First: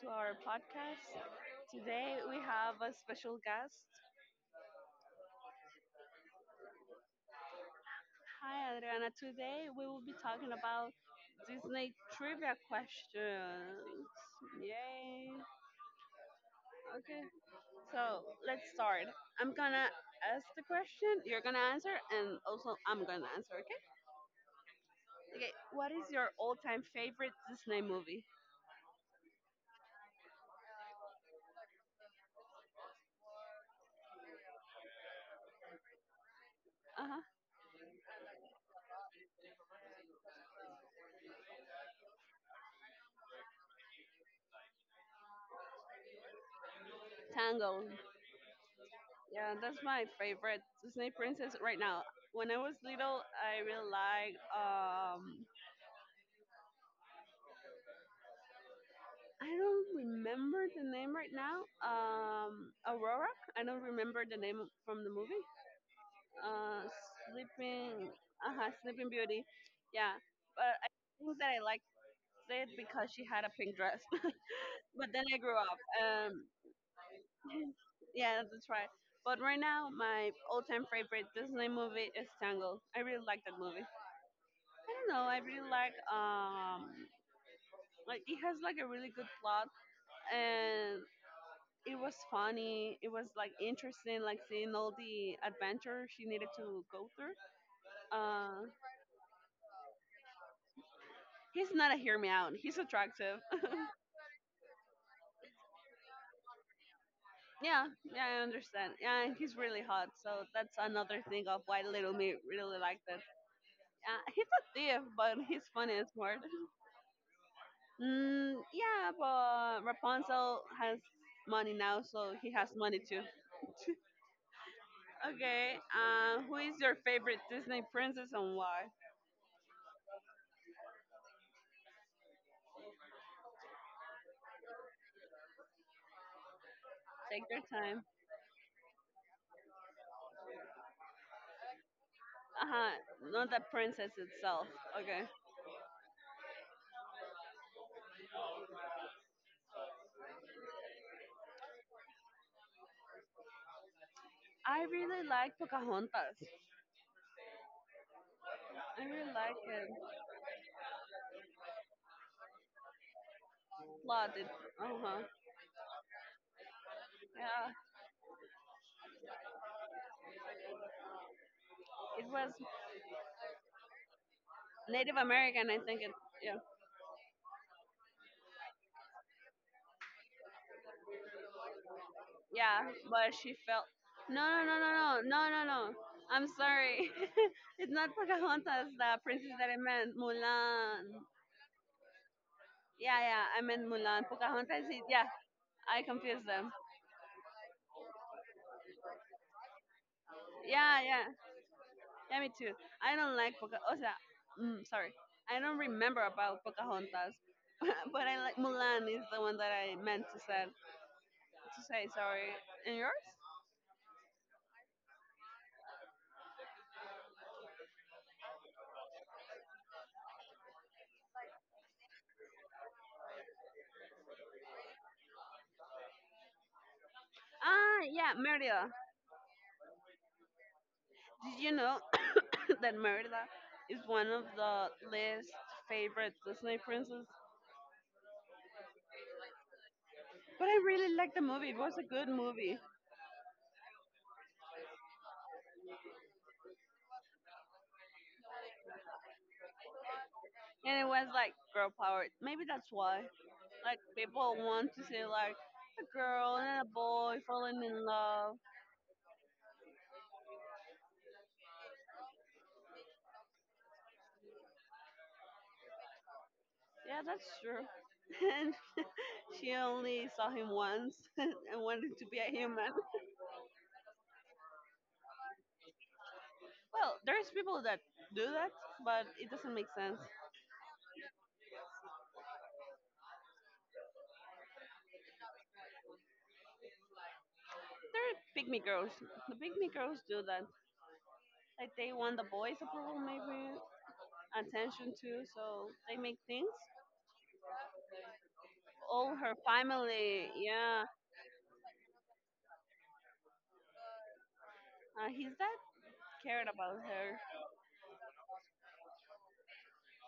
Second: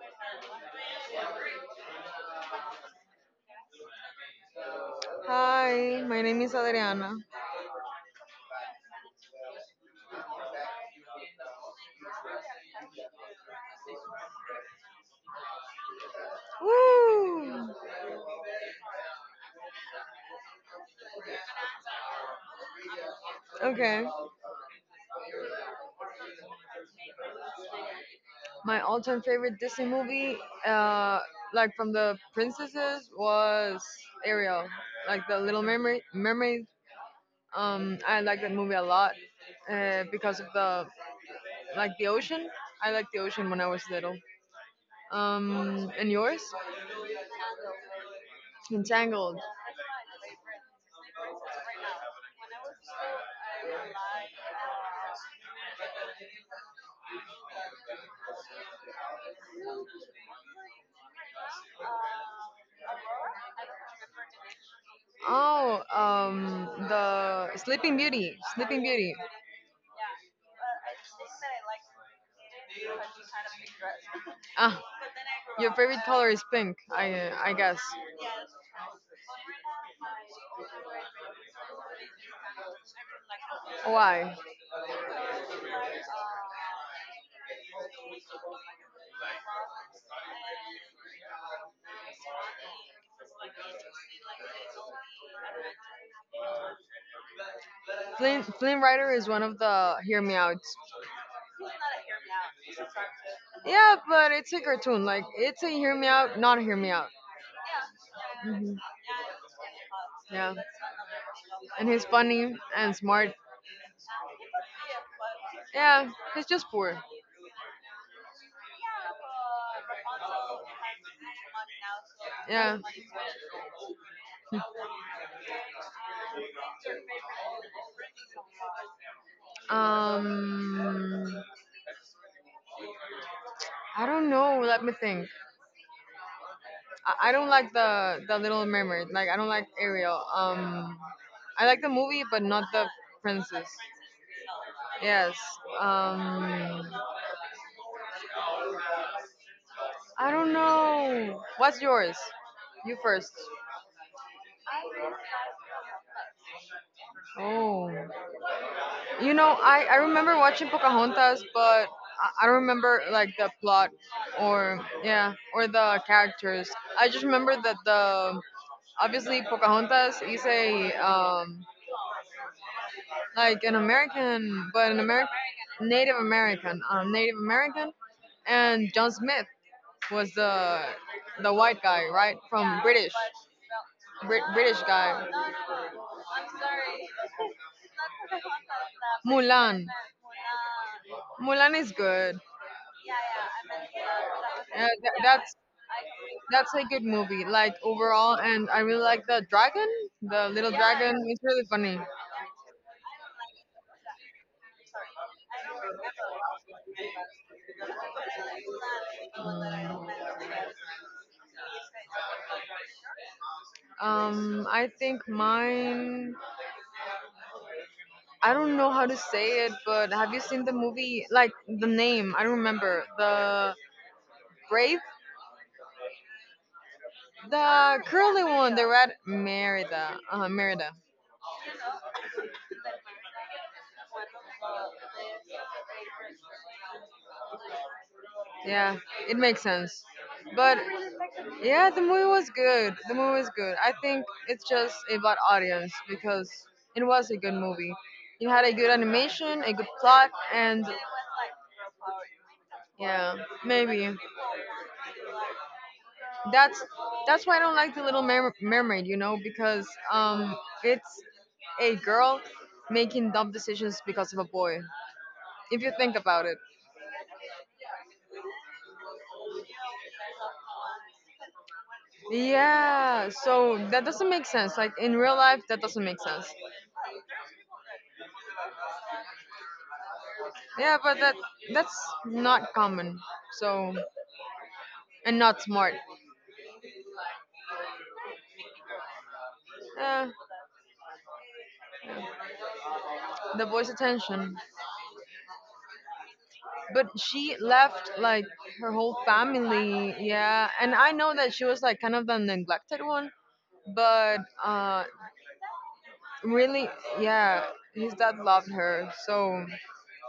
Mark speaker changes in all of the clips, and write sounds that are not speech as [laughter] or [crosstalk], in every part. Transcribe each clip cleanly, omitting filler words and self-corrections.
Speaker 1: to our podcast. Today we have a special guest.
Speaker 2: Hi, my name is Adriana.
Speaker 1: Hi Adriana, today we will be talking about Disney trivia questions. Yay! Okay,
Speaker 2: Woo!
Speaker 1: so let's start. I'm gonna ask the question, you're gonna answer, and also I'm gonna answer, okay?
Speaker 2: Okay.
Speaker 1: Okay, what is your all time favorite Disney movie?
Speaker 2: My all-time favorite Disney movie, uh, like from the princesses, was Ariel, like the Little Mermaid.
Speaker 1: Uh huh.
Speaker 2: I like that movie a lot, because of the like the ocean. I liked the ocean when I was little. And yours?
Speaker 1: Tango.
Speaker 2: Entangled.
Speaker 1: Yeah, that's my favorite Disney princess right now. When I was little, I really liked. I don't remember the name right now. Aurora. I don't remember the name from the movie.
Speaker 2: Oh,
Speaker 1: Uh,
Speaker 2: the Sleeping
Speaker 1: Sleeping.
Speaker 2: Beauty.
Speaker 1: Uh huh.
Speaker 2: Sleeping
Speaker 1: Sleeping
Speaker 2: Beauty.
Speaker 1: Beauty. Yeah, but I think that I liked it because she had a pink dress.
Speaker 2: Ah,
Speaker 1: [laughs] But then I grew
Speaker 2: your
Speaker 1: up.
Speaker 2: favorite color is
Speaker 1: Um,
Speaker 2: pink. I guess.
Speaker 1: [laughs] Yeah, that's right. But right now, my all-time favorite Disney movie is Tangled. I really like that movie.
Speaker 2: Why?
Speaker 1: I don't know. I really like it has like a really good plot and it was funny. It was like interesting, like seeing all the adventure she needed to go through.
Speaker 2: Flynn
Speaker 1: Uh,
Speaker 2: Flynn Rider is one of the hear me outs.
Speaker 1: he's not a hear me out. He's attractive.
Speaker 2: Yeah, but it's a cartoon. Like it's a hear me out, not a hear me out.
Speaker 1: [laughs] Yeah, yeah, I
Speaker 2: Hmm.
Speaker 1: understand. Yeah, and he's really hot. So
Speaker 2: Yeah,
Speaker 1: that's another thing of why
Speaker 2: and he's
Speaker 1: Little Me
Speaker 2: funny
Speaker 1: really
Speaker 2: and
Speaker 1: liked it.
Speaker 2: smart.
Speaker 1: He's a thief, but he's funny
Speaker 2: Yeah,
Speaker 1: and smart.
Speaker 2: he's just
Speaker 1: [laughs]
Speaker 2: poor.
Speaker 1: Yeah, but Rapunzel has money now, so he has
Speaker 2: Yeah.
Speaker 1: money too. [laughs] Okay. Who is your favorite Disney princess and why?
Speaker 2: Um, I don't know. Let me think. I
Speaker 1: Take
Speaker 2: don't
Speaker 1: your
Speaker 2: like
Speaker 1: time.
Speaker 2: the Little Mermaid. Like I don't like Ariel. I like the movie, but not
Speaker 1: Uh
Speaker 2: the
Speaker 1: huh. Not the
Speaker 2: princess.
Speaker 1: princess itself. Okay.
Speaker 2: Yes. Um, I don't know. What's yours? You first.
Speaker 1: I really like Pocahontas. I
Speaker 2: Oh.
Speaker 1: really
Speaker 2: You know,
Speaker 1: like
Speaker 2: I
Speaker 1: it.
Speaker 2: I remember watching Pocahontas, but I don't remember like the plot
Speaker 1: Plot it.
Speaker 2: or
Speaker 1: Uh huh.
Speaker 2: yeah or the characters. I just remember
Speaker 1: Yeah.
Speaker 2: that the obviously Pocahontas is a
Speaker 1: It was
Speaker 2: like an American, but an
Speaker 1: Native
Speaker 2: American
Speaker 1: American. I think it.
Speaker 2: Native
Speaker 1: Yeah.
Speaker 2: American, Native American, and John Smith was the white guy, right, from
Speaker 1: Yeah. But she felt. No no no
Speaker 2: British
Speaker 1: no no
Speaker 2: guy.
Speaker 1: no no no. I'm sorry. [laughs] It's not Pocahontas, the princess that
Speaker 2: Mulan,
Speaker 1: I meant. Mulan.
Speaker 2: Mulan is good.
Speaker 1: Yeah yeah. I meant Mulan. Pocahontas.
Speaker 2: Uh,
Speaker 1: Is-
Speaker 2: tha-
Speaker 1: Yeah.
Speaker 2: that's
Speaker 1: I confused them.
Speaker 2: that's a good movie, like overall, and I really like the dragon, the little
Speaker 1: Yeah,
Speaker 2: dragon.
Speaker 1: yeah.
Speaker 2: It's really funny.
Speaker 1: Yeah, me too. I don't like Pocahontas. Sorry. I don't remember about Pocahontas, [laughs] but I like Mulan is the one that I meant to say. To say sorry. And yours?
Speaker 2: I think mine. I don't know how to say it, but have you seen the movie? Like the name, I don't remember. The Brave, the
Speaker 1: Ah, yeah,
Speaker 2: curly one, the
Speaker 1: Merida.
Speaker 2: red Merida.
Speaker 1: Did you know [coughs] that Merida is one of the least favorite Disney princess?
Speaker 2: Yeah, it makes sense.
Speaker 1: But I
Speaker 2: But
Speaker 1: really liked the movie. It
Speaker 2: yeah,
Speaker 1: was
Speaker 2: the
Speaker 1: a
Speaker 2: movie
Speaker 1: good
Speaker 2: was
Speaker 1: movie,
Speaker 2: good. The movie was good. I think it's just about audience because it was a good movie. It had a good animation, a good plot, and
Speaker 1: and it was like girl power. Maybe that's why.
Speaker 2: yeah,
Speaker 1: Like
Speaker 2: maybe.
Speaker 1: people want to see like a girl
Speaker 2: That's
Speaker 1: and a boy
Speaker 2: that's why I don't
Speaker 1: falling
Speaker 2: like the
Speaker 1: in
Speaker 2: Little
Speaker 1: love.
Speaker 2: Mermaid, you know, because it's a girl making dumb decisions because of a boy. If you think about it,
Speaker 1: Yeah, that's true. [laughs] And [laughs] she only saw him once [laughs] and wanted to be a human.
Speaker 2: yeah. So that doesn't make sense. Like in real life, that doesn't make sense.
Speaker 1: Well, there's people that do that, but it doesn't make sense.
Speaker 2: Yeah, but that's not common. So and not smart.
Speaker 1: They are pygmy girls. The pygmy girls
Speaker 2: Uh,
Speaker 1: do that. Like they want the boys' approval,
Speaker 2: the
Speaker 1: maybe
Speaker 2: boy's attention.
Speaker 1: attention too. So they make things.
Speaker 2: But she left like her whole
Speaker 1: All her
Speaker 2: family.
Speaker 1: family,
Speaker 2: Yeah, and
Speaker 1: yeah,
Speaker 2: I know that she was like kind of the neglected one but
Speaker 1: he's that cared
Speaker 2: Really,
Speaker 1: about her.
Speaker 2: yeah, his dad loved her, so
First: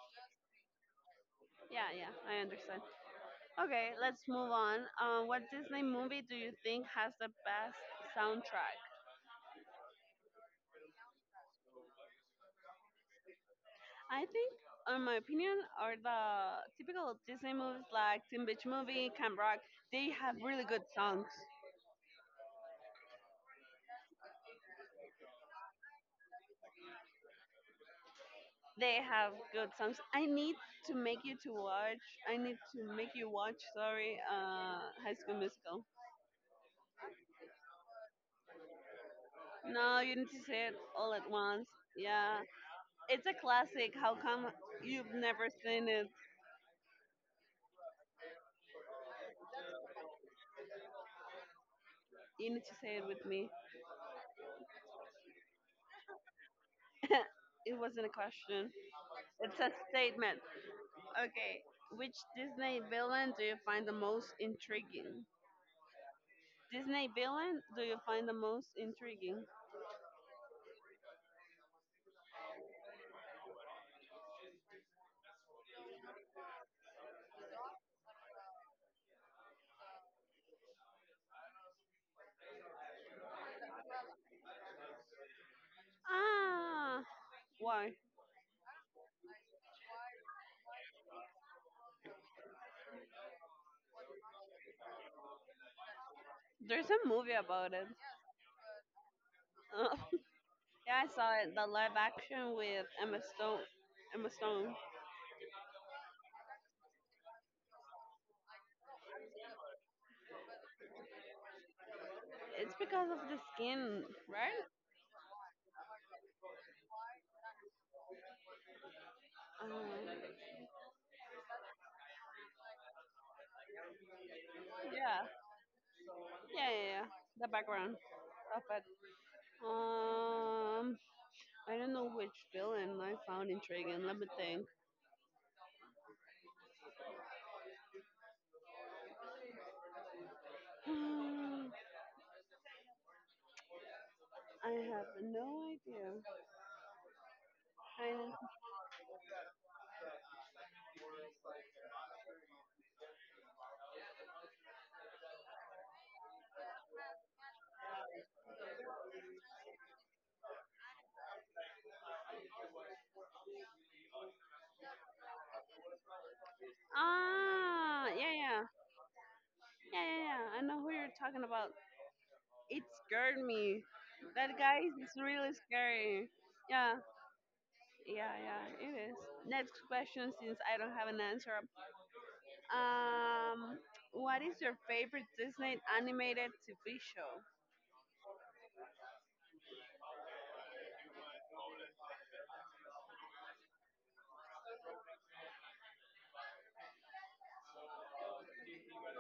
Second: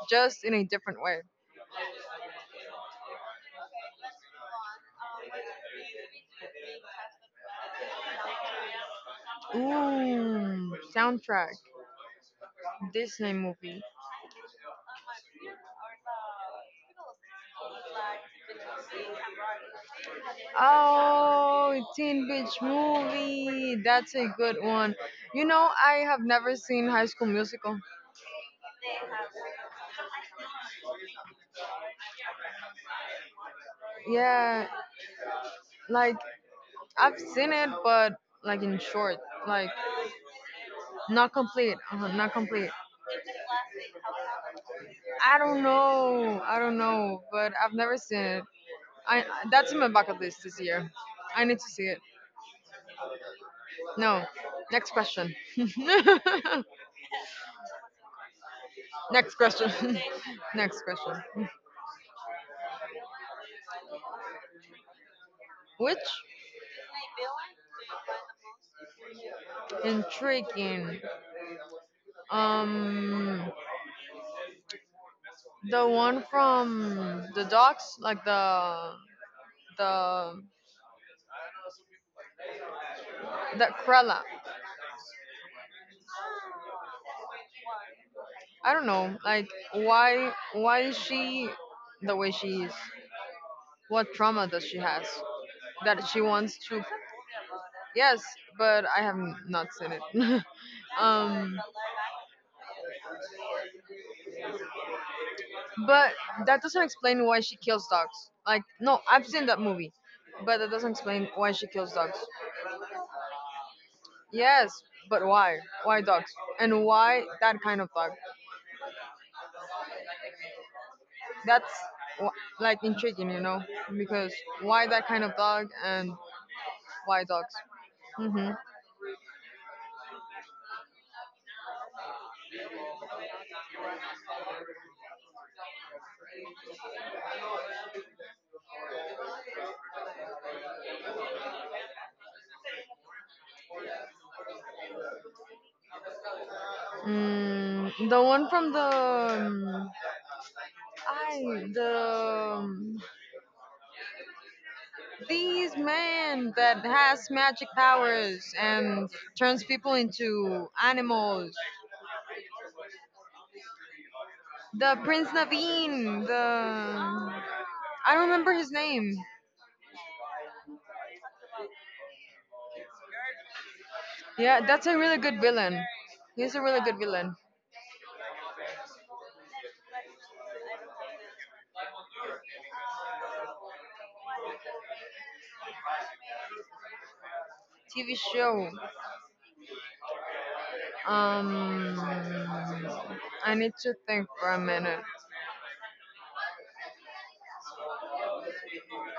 Speaker 2: just in a different way.
Speaker 1: Yeah, yeah, I understand. Okay, let's move on. What Disney movie do you think has the best soundtrack?
Speaker 2: Ooh, soundtrack, Disney movie.
Speaker 1: I think, in my opinion, are the typical Disney movies like Teen Beach Movie, Camp Rock. They have really good songs.
Speaker 2: Oh, Teen Beach movie. That's a good one. You know, I have never seen High School Musical.
Speaker 1: They have good songs. I need to make you to watch. I need to make you watch. Sorry,
Speaker 2: Yeah,
Speaker 1: High School Musical.
Speaker 2: like I've seen it, but like in short, like
Speaker 1: No, you need to see it all at
Speaker 2: not
Speaker 1: once.
Speaker 2: complete, not
Speaker 1: Yeah,
Speaker 2: complete.
Speaker 1: it's a classic. How come you've
Speaker 2: I
Speaker 1: never
Speaker 2: don't
Speaker 1: seen it?
Speaker 2: know, I don't know, but I've never seen it. I that's in my bucket list this year. I need to see it.
Speaker 1: You need to say it with me.
Speaker 2: No. Next question. [laughs]
Speaker 1: [laughs] It wasn't a question.
Speaker 2: Next
Speaker 1: It's a
Speaker 2: question.
Speaker 1: statement.
Speaker 2: [laughs] Next question.
Speaker 1: Okay, which Disney villain do you find the most intriguing?
Speaker 2: Which
Speaker 1: Disney villain do you find the most intriguing?
Speaker 2: intriguing? Um, the one from the dogs, like the that Krella.
Speaker 1: Ah, why?
Speaker 2: I don't know. Like why is she the way she is? What trauma does she has that she wants to?
Speaker 1: There's a movie about it.
Speaker 2: Yes, but I have not seen
Speaker 1: Uh,
Speaker 2: it.
Speaker 1: [laughs]
Speaker 2: [laughs]
Speaker 1: yeah, I saw it.
Speaker 2: um,
Speaker 1: The live action with Emma Stone. Emma Stone.
Speaker 2: but that doesn't explain why she kills dogs. Like, no, I've seen that movie, but that doesn't explain why she kills dogs.
Speaker 1: It's because of the skin, right?
Speaker 2: Yes, but why? Why dogs? And why that kind of dog?
Speaker 1: Um,
Speaker 2: That's like intriguing, you know? Because why that kind
Speaker 1: yeah.
Speaker 2: of dog and
Speaker 1: Yeah, yeah, yeah.
Speaker 2: why
Speaker 1: The
Speaker 2: dogs?
Speaker 1: background
Speaker 2: Hmm.
Speaker 1: of it. Um, I don't know which villain I found intriguing. Let me think. [sighs] Hmm, I have no idea.
Speaker 2: Mm, the
Speaker 1: I-
Speaker 2: one from the I the these man that has magic powers and turns people into animals. The Prince Naveen. The
Speaker 1: Ah,
Speaker 2: I don't
Speaker 1: yeah,
Speaker 2: remember
Speaker 1: yeah,
Speaker 2: his name.
Speaker 1: yeah, yeah, yeah. I know who you're talking about. It scared me. That
Speaker 2: Yeah,
Speaker 1: guy
Speaker 2: that's a
Speaker 1: is
Speaker 2: really good
Speaker 1: really
Speaker 2: villain.
Speaker 1: scary.
Speaker 2: He's a really good
Speaker 1: Yeah,
Speaker 2: villain.
Speaker 1: yeah, yeah. It is. Next question, since I don't have an answer. Um, what is your favorite Disney animated TV show?
Speaker 2: TV show. Um, I need to think for a minute.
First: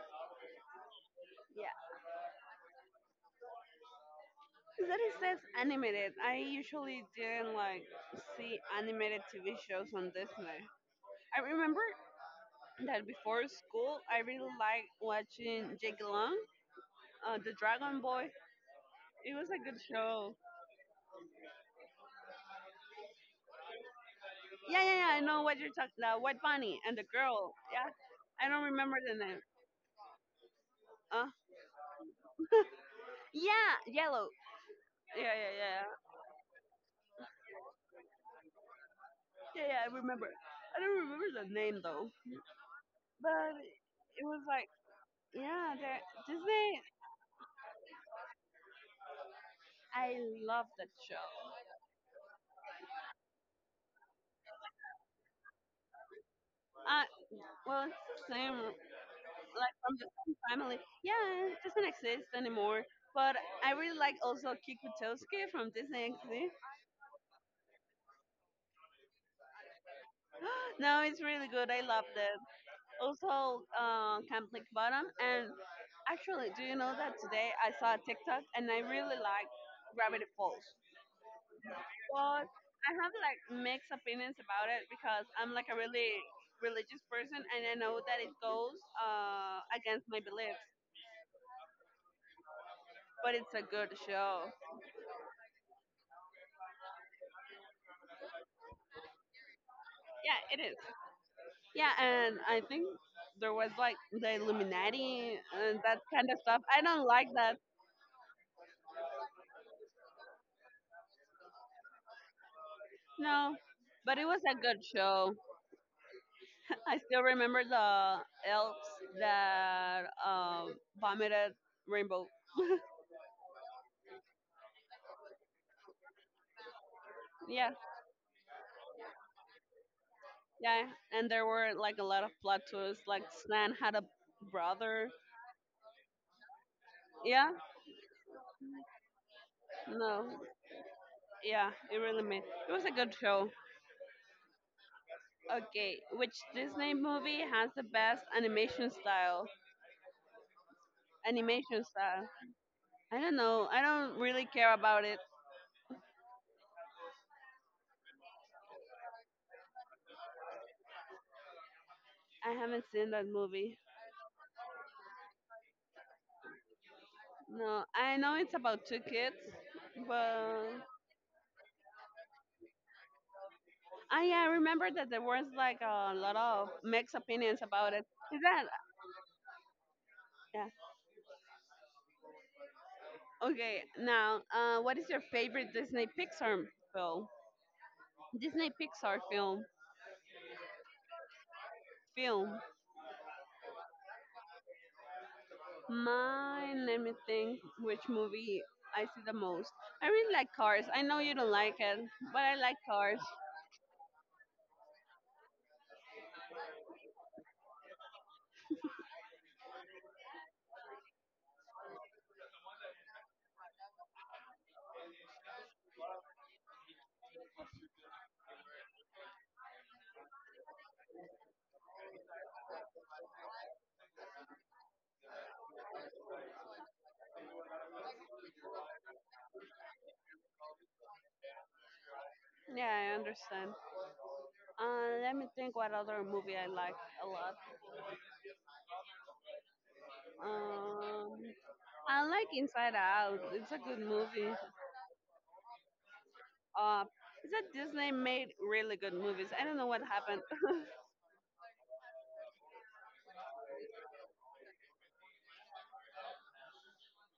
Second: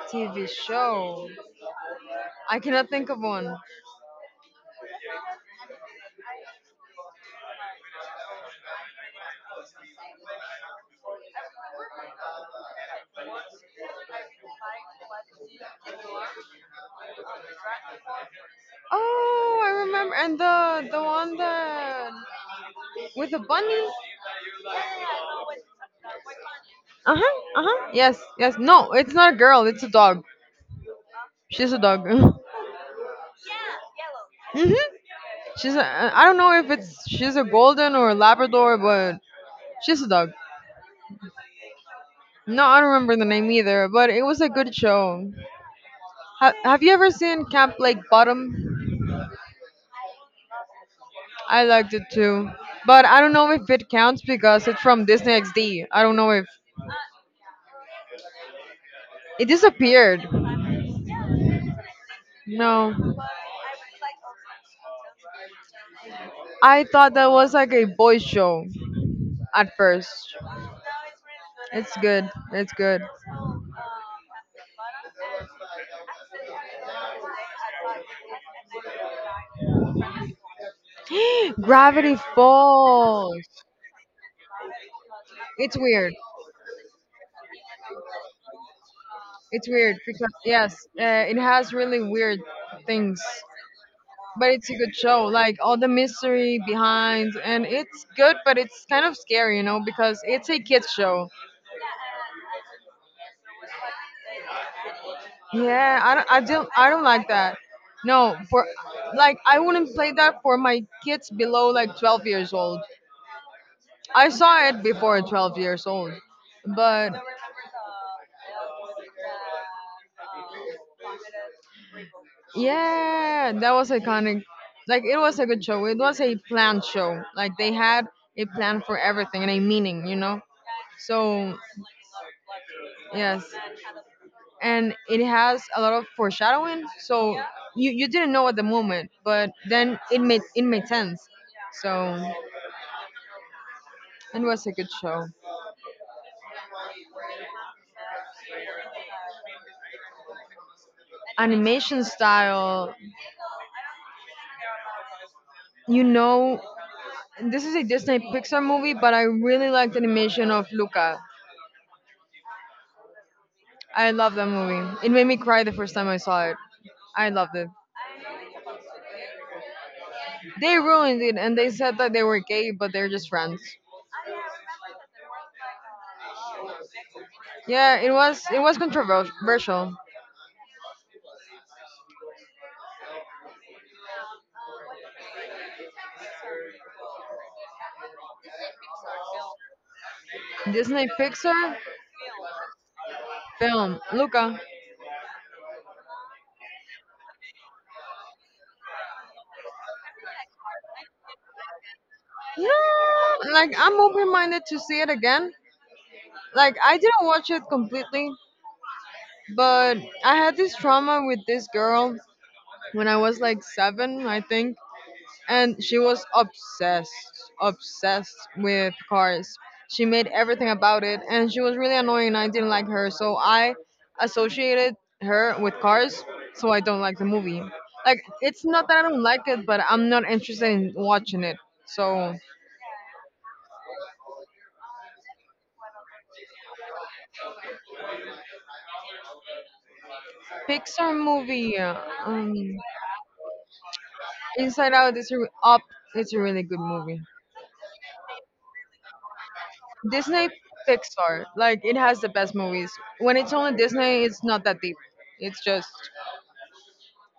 Speaker 2: TV show.
Speaker 1: Yeah,
Speaker 2: I cannot think of one.
Speaker 1: that it says animated. I usually didn't like see animated TV shows on Disney. I remember that before school, I really liked watching Jake Long. The Dragon Boy. It was
Speaker 2: Oh,
Speaker 1: a
Speaker 2: I
Speaker 1: good
Speaker 2: remember.
Speaker 1: show.
Speaker 2: And the one that with the bunny.
Speaker 1: Yeah, yeah, yeah. I know what you're talking. The White Bunny and the
Speaker 2: Uh huh.
Speaker 1: girl.
Speaker 2: Uh huh.
Speaker 1: Yeah,
Speaker 2: Yes.
Speaker 1: I
Speaker 2: Yes.
Speaker 1: don't
Speaker 2: No,
Speaker 1: remember
Speaker 2: it's
Speaker 1: the
Speaker 2: not a
Speaker 1: name.
Speaker 2: girl. It's a dog.
Speaker 1: Uh,
Speaker 2: She's a dog. [laughs]
Speaker 1: yeah, yellow.
Speaker 2: Mhm.
Speaker 1: Yeah, yeah,
Speaker 2: She's a,
Speaker 1: yeah,
Speaker 2: I don't know if it's she's a golden or a Labrador, but
Speaker 1: yeah, yeah. I
Speaker 2: she's a
Speaker 1: remember.
Speaker 2: dog.
Speaker 1: I don't remember the name though.
Speaker 2: No, I don't remember the name
Speaker 1: But
Speaker 2: either, but it
Speaker 1: it
Speaker 2: was
Speaker 1: was
Speaker 2: a
Speaker 1: like,
Speaker 2: good show.
Speaker 1: yeah, that-
Speaker 2: Have
Speaker 1: Disney.
Speaker 2: you ever seen Camp Lake Bottom?
Speaker 1: I love that show.
Speaker 2: I liked it too, but I don't know if it counts because it's from Disney XD. I don't know if
Speaker 1: Uh, well, it's the same,
Speaker 2: it
Speaker 1: like from the
Speaker 2: disappeared.
Speaker 1: same family. Yeah, it doesn't exist anymore.
Speaker 2: No,
Speaker 1: But I really like also Kikutowski from Disney XD.
Speaker 2: I thought that was like a boys' show at first.
Speaker 1: [gasps] No, it's really good. I
Speaker 2: It's
Speaker 1: loved
Speaker 2: good.
Speaker 1: it.
Speaker 2: It's good.
Speaker 1: Also Camp Lake
Speaker 2: [gasps]
Speaker 1: Bottom. And actually, do you know that today I saw a TikTok and I really like Gravity Falls,
Speaker 2: Gravity
Speaker 1: but I have like
Speaker 2: Falls.
Speaker 1: mixed opinions about it because I'm like
Speaker 2: It's
Speaker 1: a
Speaker 2: weird.
Speaker 1: really religious person and I know that it goes
Speaker 2: It's weird
Speaker 1: against my
Speaker 2: because
Speaker 1: beliefs.
Speaker 2: yes, it has really weird things,
Speaker 1: But it's a good show.
Speaker 2: but it's a good show. Like all the mystery behind, and it's good, but it's kind of scary, you know, because
Speaker 1: Yeah,
Speaker 2: it's a
Speaker 1: it is.
Speaker 2: kids show.
Speaker 1: Yeah, and I think there was like the Illuminati and
Speaker 2: Yeah,
Speaker 1: that
Speaker 2: I don't,
Speaker 1: kind
Speaker 2: I
Speaker 1: of stuff.
Speaker 2: don't,
Speaker 1: I
Speaker 2: I don't
Speaker 1: don't
Speaker 2: like
Speaker 1: like
Speaker 2: that.
Speaker 1: that.
Speaker 2: No, for like I wouldn't play that for my kids below like 12 years old.
Speaker 1: No, but it
Speaker 2: I
Speaker 1: was a
Speaker 2: saw it
Speaker 1: good
Speaker 2: before
Speaker 1: show.
Speaker 2: 12 years old,
Speaker 1: I
Speaker 2: but
Speaker 1: still remember the elves that vomited Rainbow.
Speaker 2: yeah, that was iconic. Like it was a good show. It was a planned show. Like they
Speaker 1: Yeah,
Speaker 2: had a plan for everything and a meaning, you know.
Speaker 1: yeah. And there
Speaker 2: So
Speaker 1: were like a lot of plot twists. Like
Speaker 2: yes,
Speaker 1: Stan had a
Speaker 2: and
Speaker 1: brother.
Speaker 2: it has a lot of foreshadowing. So
Speaker 1: Yeah,
Speaker 2: you didn't know at the moment, but then
Speaker 1: no,
Speaker 2: it made sense.
Speaker 1: yeah.
Speaker 2: So
Speaker 1: It really made. It was a good show.
Speaker 2: it was a good show.
Speaker 1: Okay, which Disney movie has the best animation style? Animation
Speaker 2: Animation
Speaker 1: style.
Speaker 2: style,
Speaker 1: I don't know. I don't really care about it.
Speaker 2: you know this is a Disney Pixar movie, but I really liked the animation of Luca.
Speaker 1: I haven't seen that movie.
Speaker 2: I love that movie. It made me cry the first time I saw it. I loved it.
Speaker 1: No, I know it's about two kids, but
Speaker 2: They ruined it, and they said that they were gay, but they're just friends.
Speaker 1: ah, yeah, I remember that there was like a lot of mixed opinions about
Speaker 2: Yeah,
Speaker 1: it. Is
Speaker 2: it
Speaker 1: that?
Speaker 2: was controversial.
Speaker 1: Yeah. Okay, now, what is your favorite Disney Pixar film? Disney Pixar film.
Speaker 2: Disney Pixar
Speaker 1: Film.
Speaker 2: film Luca.
Speaker 1: Mine, let me think which movie I see the most. I really like Cars. I know you don't like it, but I like Cars.
Speaker 2: Yeah, like I'm open-minded to see it again. Like I didn't watch it completely, but I had this trauma with this girl when I was like seven, I think. And she was obsessed obsessed with cars. She made everything about it and she was really annoying and I didn't like her, so I associated her with cars, so I don't like the movie. Like it's not that I don't like it, but I'm not interested in watching it, so
Speaker 1: Yeah, I understand. Let me think what other movie I like a lot.
Speaker 2: pixar
Speaker 1: Um,
Speaker 2: movie
Speaker 1: I like
Speaker 2: um,
Speaker 1: Inside Out. It's a good movie.
Speaker 2: inside out is up it's a really good
Speaker 1: Uh,
Speaker 2: movie.
Speaker 1: is that Disney made really good movies? I don't know what happened.
Speaker 2: Disney
Speaker 1: [laughs]
Speaker 2: Pixar like it has the best movies. When it's only Disney it's not that deep, it's just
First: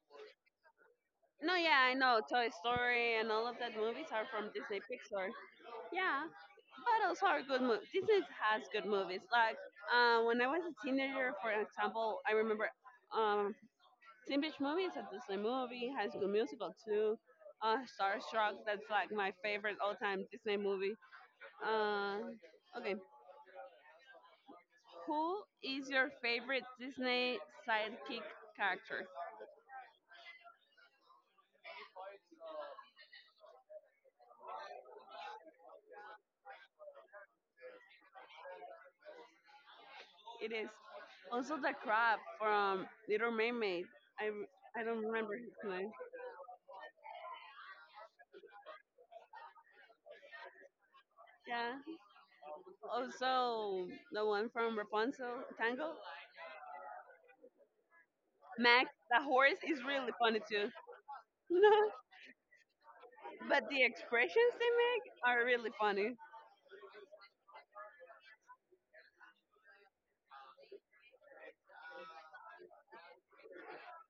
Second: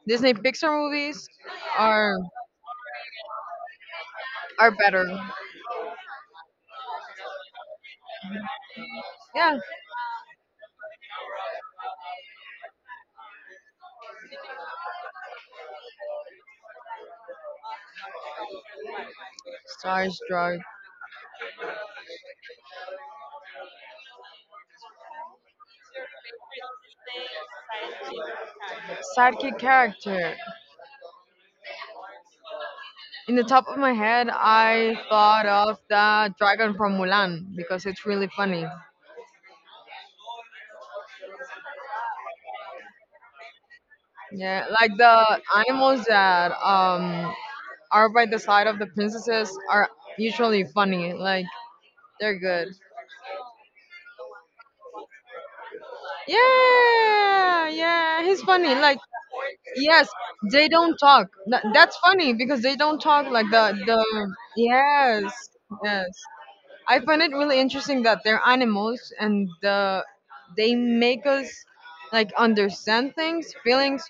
Speaker 2: Disney Pixar movies
Speaker 1: No, yeah, I
Speaker 2: are
Speaker 1: know. Toy Story and all of that movies are from
Speaker 2: are
Speaker 1: Disney
Speaker 2: better.
Speaker 1: Pixar. Yeah, but also are good movies. Disney has good movies. Like
Speaker 2: Yeah,
Speaker 1: when I was a teenager, for example, I remember um, Teen Beach Movie is a Disney movie. High School Musical too. Starstruck. That's like my favorite all-time Disney
Speaker 2: Starstruck.
Speaker 1: movie. Uh, okay, who is your favorite Disney sidekick character?
Speaker 2: Sidekick character. In the top of my head, I thought of the dragon from Mulan because it's really funny.
Speaker 1: It is. Also, the crab from Little Mermaid. I,
Speaker 2: Yeah,
Speaker 1: I
Speaker 2: like
Speaker 1: don't remember
Speaker 2: the
Speaker 1: his name.
Speaker 2: animals that are by the side of the princesses are usually funny. Like
Speaker 1: Yeah.
Speaker 2: they're good.
Speaker 1: Also, the one from Rapunzel, Tangle.
Speaker 2: Yeah, yeah, he's funny.
Speaker 1: Max,
Speaker 2: Like
Speaker 1: the horse, is
Speaker 2: yes,
Speaker 1: really funny
Speaker 2: they
Speaker 1: too.
Speaker 2: don't talk. That's
Speaker 1: [laughs]
Speaker 2: funny because they don't talk like the
Speaker 1: But the
Speaker 2: the
Speaker 1: expressions they make
Speaker 2: yes,
Speaker 1: are really
Speaker 2: yes.
Speaker 1: funny
Speaker 2: I find it really interesting that they're animals and they make us like understand things, feelings